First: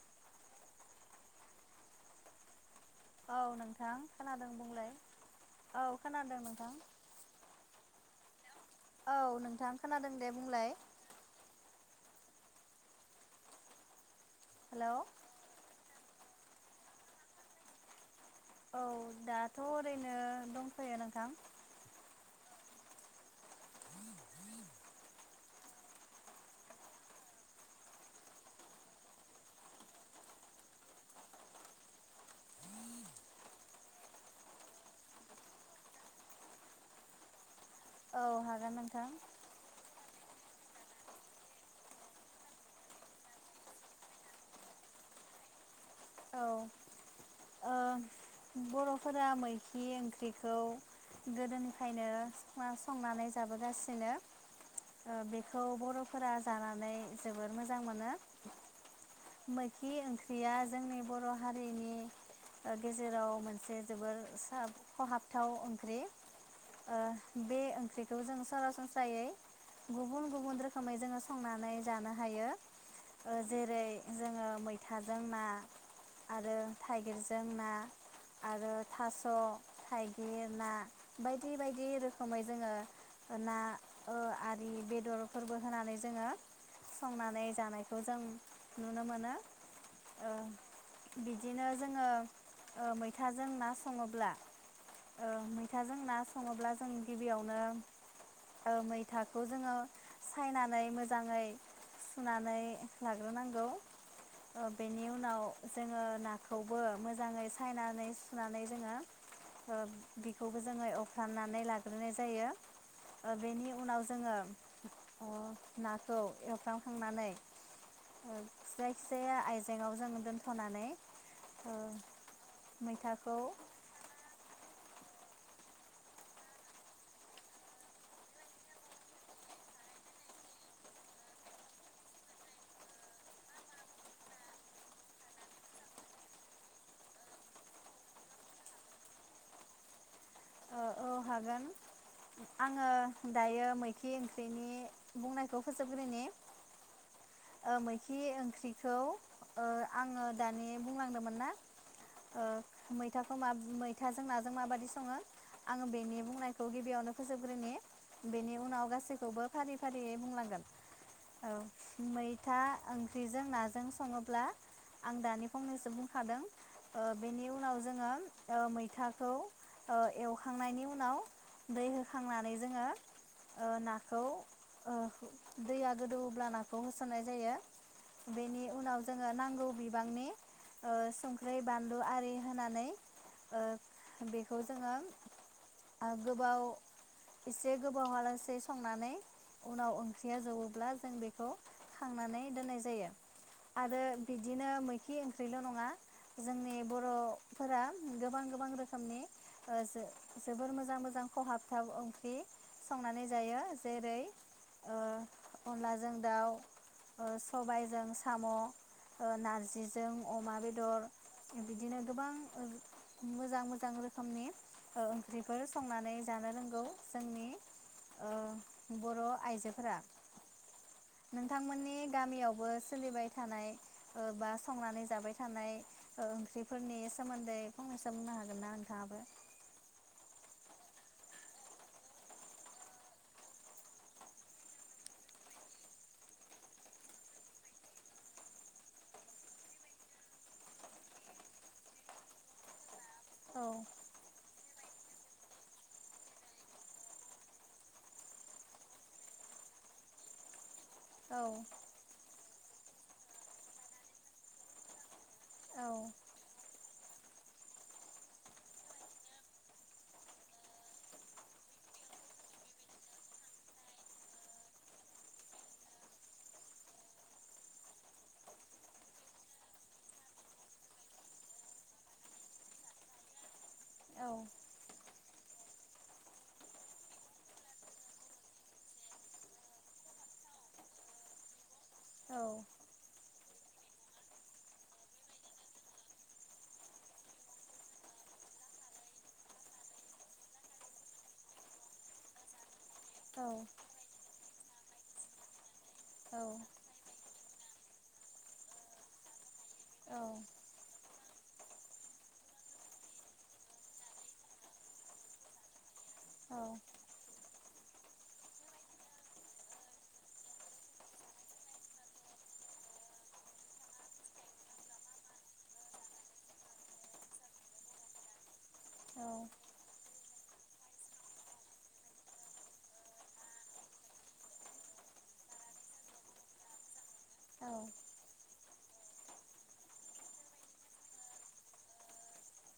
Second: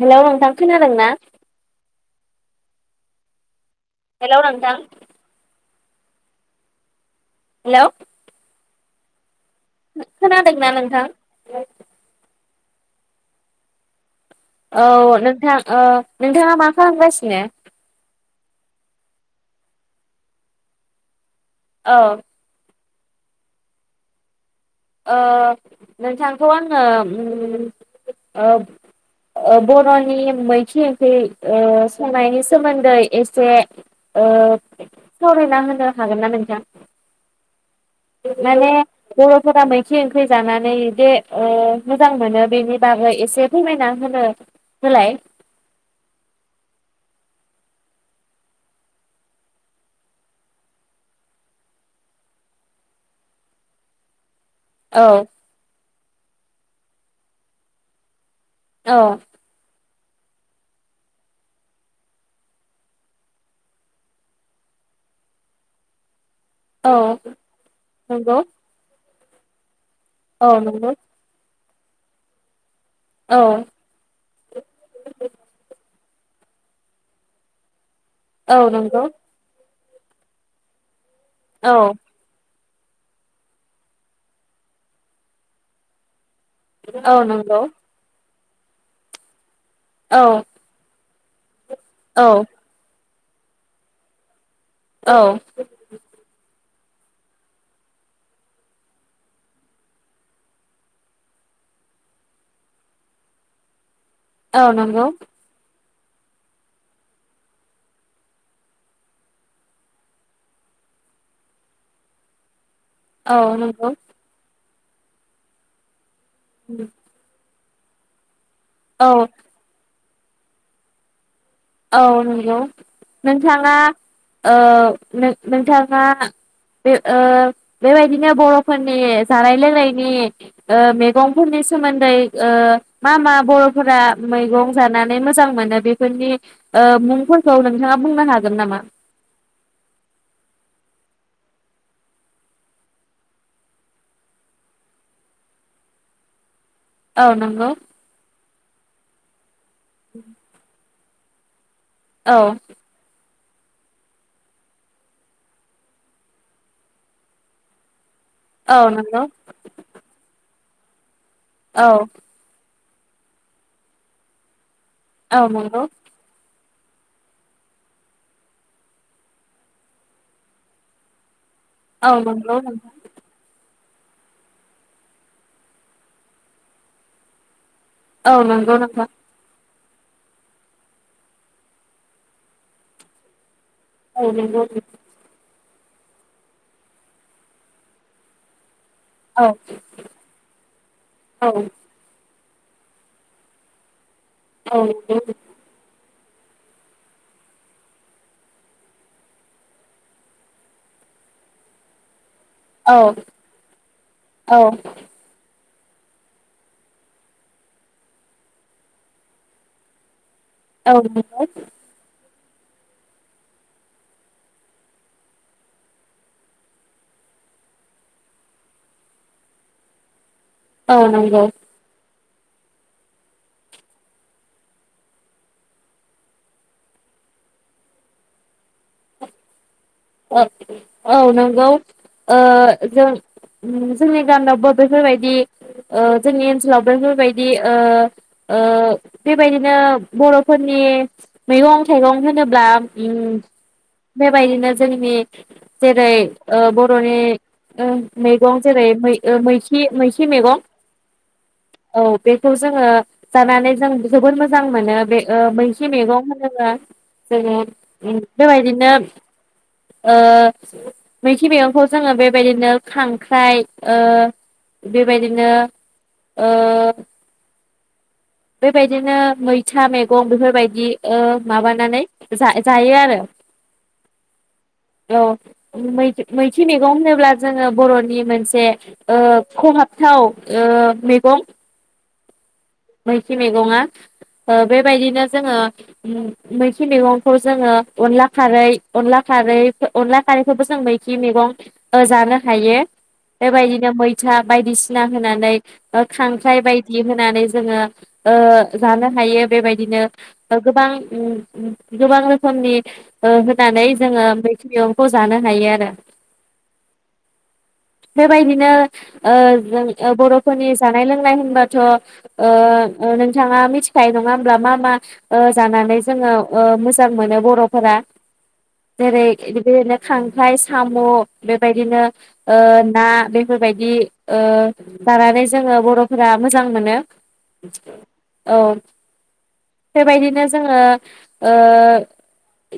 Hello नोंथां खोनादों ना? औ नों हेलौ नोंथां औ खोनादों नोंथां। हेल' औ नों थां खोनादों दे बुंलाय नोंथां हेलौ औ नोंथां ओ नोंथाङा मा खालामगासिनो? औ दाथ ओरैनो दंफैयो नोंथां। औ अ नोंथांखौ आङो उम अ बरनि मैख ओंख्रि संनायनि सोमोन्दै एसे ओ सावरायना होनो हागोन ना नोंथां? औ माने हागोन नोंथां बर'फोरा मैखि ओं खै जानानै दे ओ मोजां मोनो बेनि बागै एसे फोरमायना होनो होलाय। औ ओ बरफोरा मैखि ओंख्रिखौ गोदोनिफ्रायनो संनानै जाबोगासिनो। औ बेखौ बर'। फोरा जानानै जोबोर मोजां मोनो। औ। खि ओंख्रिया जोंनि बर' हारिनि गेजेराव मोनसे। एसे जोबोर सोब खहाबथाव ओंख्रि। औ बे ओंख्रिखौ नंगौ जों सरासनस्रायै। गुबुन औ गुबुन नंगौ रोखोमै जोङो संनानै। जानो हायो। औ जेरै जोङो मैथाजों ना। आरो थाइगिरजों ना। औ आरो नंगौ थास। थाइगिर ना। बायदि औ बायदि रोखोमै जोङो। ना आरि बेदरफोरबो होनानै जोङो। औ संनानै नंगौ जानायखौ जों। नुनो मानो। औ। [unintelligible] बिदिनो जोङो औ मै थाजों ना सङोब्ला। ओ औ मैथाजों ना सङोब्ला। जों गिबियावनो मैथाखौ जोङो सायनानै मोजाङै सुनानै लाग्रोनांगौ। औ बेनि नंगौ उनाव। जोङो नाखौबो मोजाङै सायना। नै सुनानै जोङो बेखौबो जोङो एवफ्रामनानै लाग्रोनाय जायो। औ बेनि नंगौ उनाव जोङो। अ ना। खौ एवफ्रामखांनानै। ओं। औ जायखिजाया आयजेंआव जों। दोनथनानै ओ औ नंगौ मैथाखौ नोंथाङा ओ नोंथाङा बे ओ बेबायदिनो बरफोरनि जानाय लोंनायनि ओ मेगंफोरनि सोमोन्दै ओ मा मा बरफोरा मैगं जानानै मोजां मोनो बेफोरनि ओ मुंफोरखौ नोंथाङा बुंनो हागोन नामा? औ हागोन आङो दायो मैखि ओंख्रिनि बुंनायखौ फोजोबग्रोनि औ नंगौ ओ मैखि ओंख्रि औ ओ आङो दानि बुंलांदोमोन ना औ ओ मैथा मा मैथाजों नाजों माबायदि सङो आङो बेनि बुंनायखौ गिबियावनो फोजोबग्रोनि बेनि औ उनाव नंगौ गासैखौबो फारि फारियै बुंलांगोन औ मैथा ओंख्रिजों नाजों सङोब्ला आं औ दानि नंगौ फंनैसो बुंखादों ओ बेनि उनाव जोङो ओ मैथाखौ ओ एवखांनायनि उनाव दै औ होखांनानै नंगौ जोङो नोंथां ओ ना खौ ओ दैया गोदौब्ला नाखौ होसननाय जायो औ बेनि नंगौ नोंथां उनाव जोङो नांगौ बि बांनि ओ संख्रै बानलु आरि होनानै औ नं खौ जोङो ओ गोबाव एसे गोबाव हालासेै संनानै औ उनाव ओंख्रिया जबोब्ला जों बेखौ खांनानै दोननाय जायो आरो बिदिनो औ मैखि ओंख्रिल नङा जोंनि बर'फोरा गोबां गोबां रोखोमनि ओ जो जोबोर मोजां मोजां खहाबथाव ओंख्रि औ संनानै जायो जेरै औ ओ अनलाजों दाउ ओ सबायजों साम ओ नारजिजों अमा औ बेदर नंगौ बिदिनो गोबां मोजां मोजां रो रोखोमनि ओ ओंख्रिफोर संनानै जानो रोंगौ जोंनि ओ बरआइजोफोरा औ नंगौ नोंथांमोननि गामियावबो सोलिबाय थानाय ओ बा संनानै जाबाय थानाय ओ ओंख्रिफोरनि सोमोन्दै फंनैसो बुंनो हागोन ना? थाबो [unintelligible] औ नंगौ ओ जों जोंनि गामियावबो बेफोरबायदि ओ जोंनि ओनसोलाव बेफोरबायदि ओ ओ बेबायदिनो बरफोरनि मैगं थाइगं होनोब्ला उम औ बेबायदिनो जोंनि जेरै ओ बरनि उम मैगं जेरैै मै ओ मैखि मैखि मेगं औ खौ जोङो जानानै जों जोबोद मोजां मोनो बे ओ औ मैसे मैगं होनोबा जोङो बेबायदिनो ओ मैथि मैगंखौ जोङो बेबायदिनो खांख्राइ ओ बेबायदिनो ओ बेबायदिनो मैथा मेगं बेफोरबायदि ओ माबानानै जा जायो आरो औ औ मै मैथि मेगं होनोब्ला जोङो बरनि मोनसे ओ खहाबथाव ओ मेगं औ मैखि मेगङा बेबायदिनो जोङो उम मैखि मैगंखौ जोङो अनला खारै अनला खारै अनला खारैखौबो जों मैखि मैगं ओ जानो हायो। औ बेबायदिनो मैथा बायदिसिना होनानै औ खांख्राय बायदि होनानै जोङो ओ जानो हायो बेबाय दिनो बाव गोबां उम उम गोबां रोखोमनि ओ होनानै जोङो मैखि मैगंखौ जानो हायो आरो औ बेबायदिनो ओ जों बरफोरनि जानाय लोंनाय होनबाथ ओ ओ नोंथाङा मिथिखायो नङा होमब्ला मा मा ओ जानानै जोङो ओ मोजां मोनो बरफोरा? जेरै बेबादिनो खां ओमफ्राय साम बेबायदिनो ओ ना बेफोरबायदि ओ जानानै जोङो बरफोरा मोजां मोनो। औ बेबायदिनो जोङो ओ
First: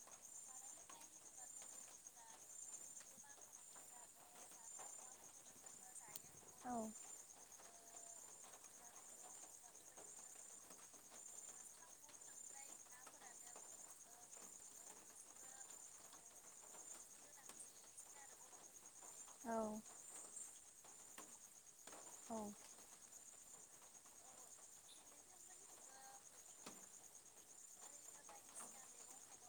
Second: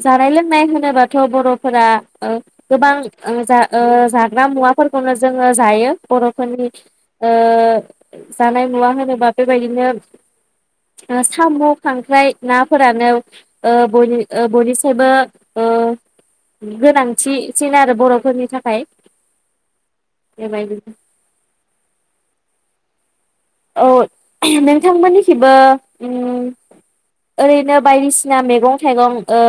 जानाय लोंनाय होनोबाथ बरफोराओ गोबां ओ ओ जाग्रा मुवाफोरखौनो जोङो जायो बरफोरनि ओ जानाय मुवा होनोबा बेबायदिनो ओ सामु खांख्राइ नाफोरानो ओ बयनि ओ बयनिसायबो ओ गोनांथि सिन आरो बरफोरनि थाखाय औ [unintelligible] औ औ उम नोंथांमोननिखिबो उम ओरैनो बायदिसिना मेगं थाइगं ओ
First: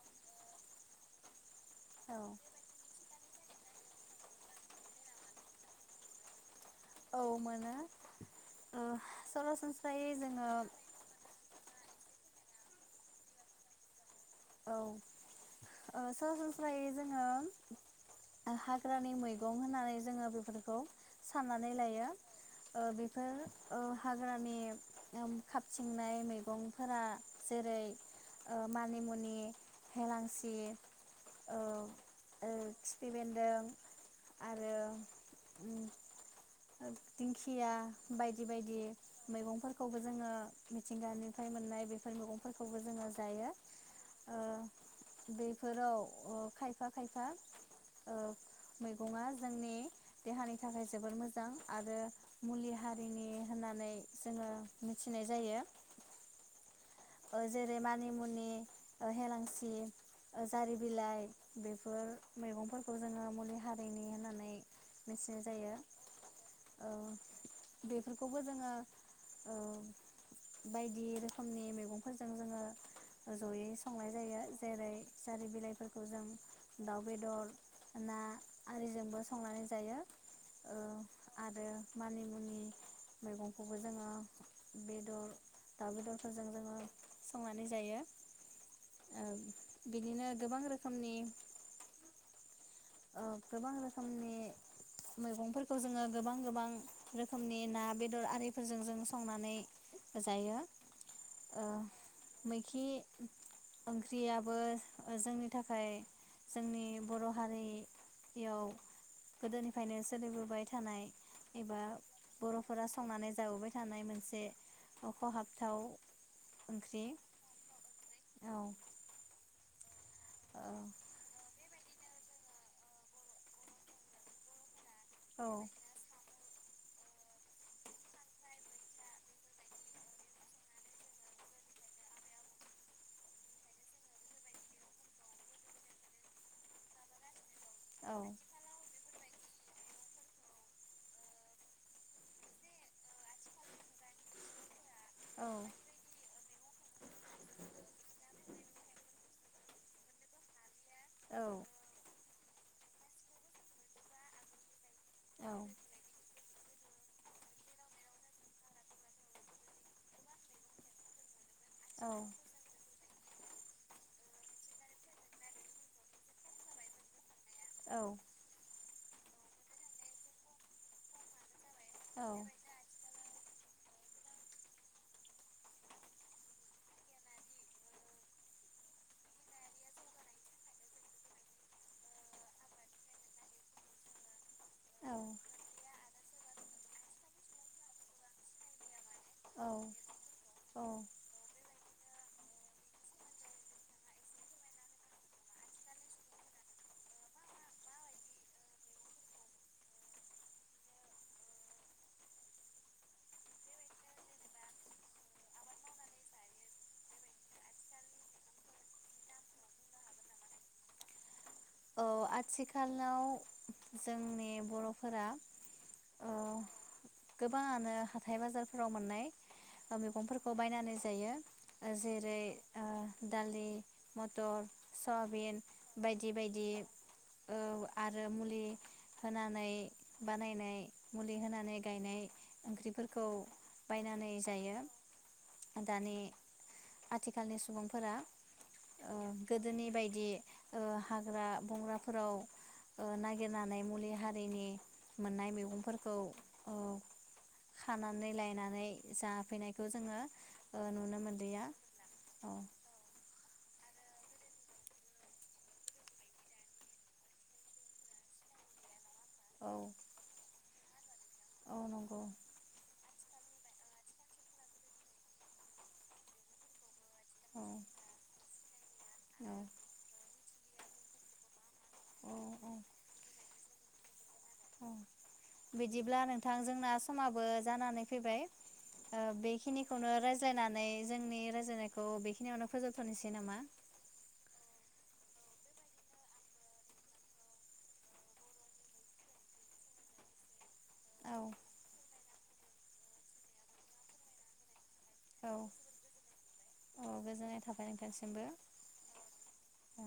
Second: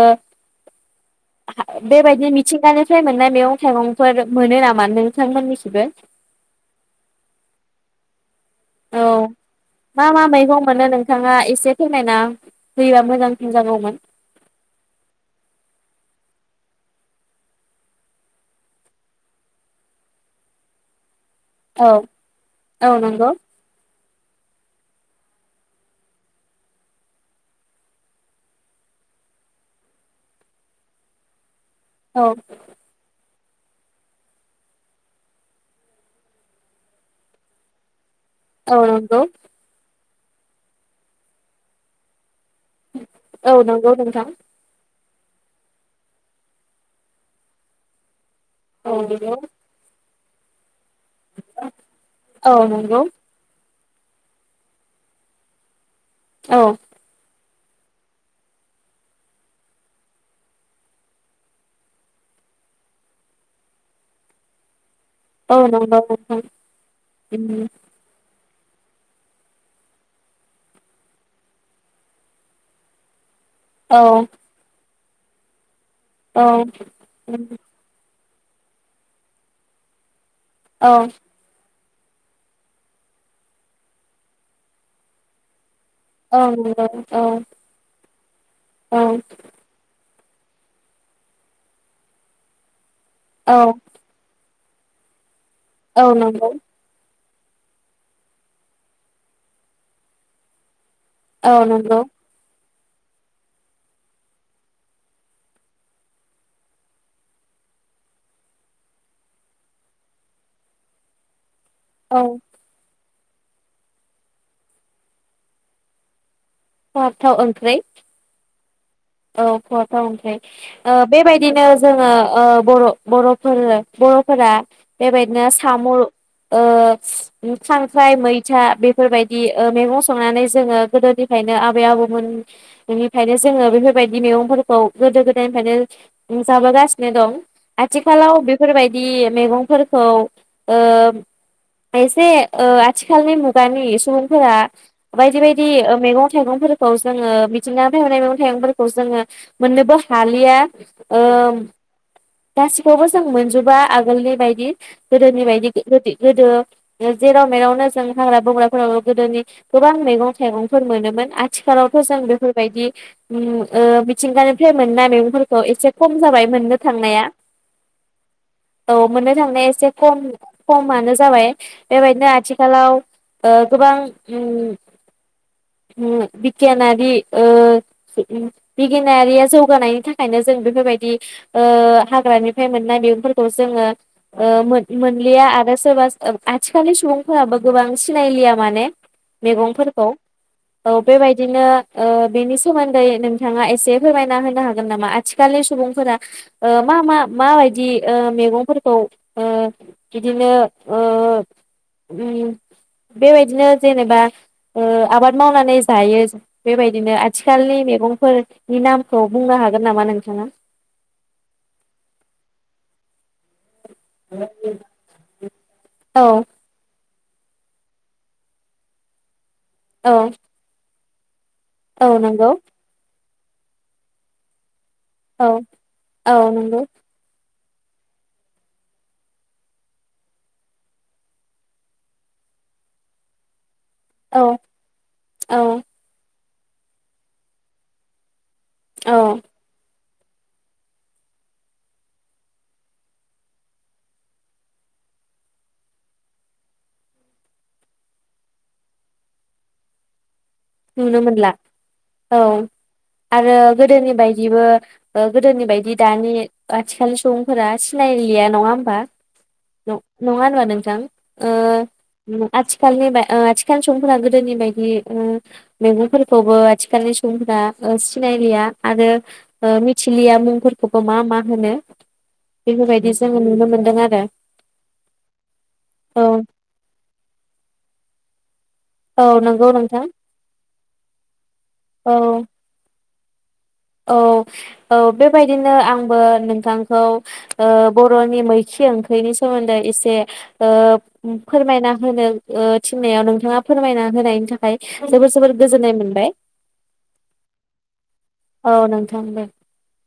[unintelligible] औ औ औ बेबायदि मिथिंगानिफ्राय मोननाय मेगं थाइगंफोर मोनो नामा नोंथांमोननिखिबो? औ मोनो। ओ औ मा सरासनस्रायै मा जोङो मैगं औ मोनो नोंथांङा एसे फैनायना होयोबा मोजांसिन जागौमोन। औ ओ सरासनस्रायै जोंङो हाग्रानि मैगं होननानै जोंङो बेफोरखौ साननानै औ लायो ओ औ नंगौ बेफोर ओ हाग्रानि ओम खाबथिंनाय मैगंफोरा जेरै ओ मानिमुनि नि हेलांसि औ दों आरो उम दिंखिया बायदि बायदि औ नंगौ मैगंफोरखौबो जोंङो मिथिंगानिफ्राय मोननाय बेफोर मैगं औ नंगौ नोंथां बैफोराव ओ खायफा खायफा ओ औ मैगंआ नंगौ जोंनि देहानि थाखाय जोबोर मोजां आरो औ मुलि नंगौ हारिनि होननानै जोंङो मिथिनाय जायो औ ओ जेरै मानिमुनि ओ हेलांसि ओ जारि बिलाइ बेफोर मैगंफोरखौ जोंङो मुलि हारिनि होननानै मिथिनाय औ जायो नंगौ नोंथां ओ बेफोरखौबो जोंङो ओ बायदि रोखोमनि मैगं फोरजों जोंङो जयै औ संनाय जायो जेरै जारि बिलाइफोर खौ जों औ दाउ बेदर ना आरिजोंबो संनानै जायो औ यो मानिमुनि मैगंखौबो जोंङो बेदर दाउ बेदरफोरजों औ जङो नंगौ औ संनानै जायो औ ओ बिदिनो गोबां रोखोमनि ओ औ गोबां रोखोमनि मैगं फोरखौ औ जोंङो गोबां नंगौ गोबां रोखोमनि ना बेदर आरिफोरजों जों संनानै जायो। औ नंगौ खि ओंख्रियाबो ओ जोंनि थाखाय जोंनि बर हारि याव गोदोनिफ्रायनो सोलिबोबाय थानाय एबा औ बरफोरा संनानै जाबोबाय थानाय मोनसे अखहाबथाव अरथ ओंख्रै औ औ खत औ ओंखै औ ओ बेबायदिनो जोंङो ओ बर बरफोर बरफोरा बेबायदिनो औ साम ओ खांख्राइ मैथा बेफोरबायदि मैगं संनानै जोंङो गोदोनिफायनो आबै आबौमोन निफायनो जोंङो बेफोर बे बायदि मैगंफोरखौ गोदो गोदायनिफ्रायनो जाबोगासिनो दं औ आथिखालाव बेफोरबायदि मैगंफोरखौ ओ एसे आथिखालनि मुगानि सुबुंफोरा बायदि औ बायदि मैगं थाइगंफोरखौ जोंङो मिथिनानै मोननाय मैगं थाइगंफोरखौ जोंङो मोनानोबो हालिया ओ औ गासिखौबो जों मोनजोबा आगोलनि बायदि गोदोनि औ बायदि गो गोदो जेराव मेरावनो जों हाग्रा बंग्राफोराव गोदोनि गोबां मैगं थाइगंफोर मोनोमोन आथिखालावथ जों बेफोरबायदि उम ओ मिथिंगानिफ्राय मोनाय मैगंफोरखौ एसे खम जाबाय मोननो थांनाया औ औ मोननो थांनाया एसे खम खमानो जाबाय बेबायदिनो आथिखालाव ओ गोबां उम उम बिगियानारिओ बिगियारिया जौगानायनि थाखायनो जों बेफोरबायदि ओ हाग्रानिफ्राय मोननाय मैगंफोरखौ जोंङो ओ मोन मोनलिया आरो सोरबा सो आथिखालनि सुबुंफोराबो गोबां सिनायलिया माने औ मैगंफोरखौ औ बेबायदिनो ओ बेनि सोमन्दै नों थांङा एसे फोरमायना होनो हागोन नामा आथिखालनि सुबुंफोरा ओ मा मा माबायदि ओ मैगंफोरखौ ओ बिदिनो ओ उम बेबायदिनो जेनेबा ओ आबाद मावनानै जायो बेबायदिनो आथिखालनि मेगं फोरनि नामखौ बुंनो हागोन नामा नोंथांङा औ आथिखालाव जोंनि बरफोरा औ गोबांङानो हाथाय बाजारफोराव मोननाय ओ औ मैगंफोरखौ बायनानै जायो ओ औ जेरै नंगौ ओ दालि मटर औ सुवाबिन बायदि औ बायदि नंगौ औ आरो मुलि होनानै बानायनाय मुलि होनानै गायनाय ओंख्रिफोरखौ बायनानै औ जायो औ दानि आथिखालनि सुबुंफोरा औ गोदोनि बायदि दि ओ हाग्रा बंग्राफोराव ओ नागिरनानै मुलि हारिनि मोननाय मैगंफोरखौ ओ खानानै लायनानै जाफैनायखौ जोङो नुनो मोनलिया औ आरो गोदोनि बायदिबो ओ गोदोनि बायदि दानि आथिखालनि सुबुंफोरा सिनायलिया नङा होनबा औ न नङा होनबा नों औ नंगौ [unintelligible] ओ आथिखालनि बाय ओ आथिखाल सुबुंफोरा गोदोनि बायदि ओ मैहुरफोरखौबो आथिखालनि सुबुं औ ओ सिनायलिया आरो औ मिथिलियाबो फोरखौबो मा मा होनो औ बेफोरबायदि जोङो नुनो मोनदों आरो बिदिब्ला औ नोंथां जोंना समाबो जानानै फैबाय ओ औ नंगौ नोंथां बेखिनिखौनो रायज्लायनानै जोंनि रायज्लाय खौ औ बेखिनियावनो फोजोब थनोसै नामा? औ औ बेबायदिनो आंबो नोंथांखौ ओ बर'नि मैखि ओंख्रिनि सोमोन्दै एसे ओ औ फोरमायना होनो ओ थिननायाव नोंथाङा फोरमायना होनायनि थाखाय जोबोर जोबोर औ गोजोननाय मोनबाय औ गोजोननाय थाबाय नोंथांसिमबो औ नोंथां दे औ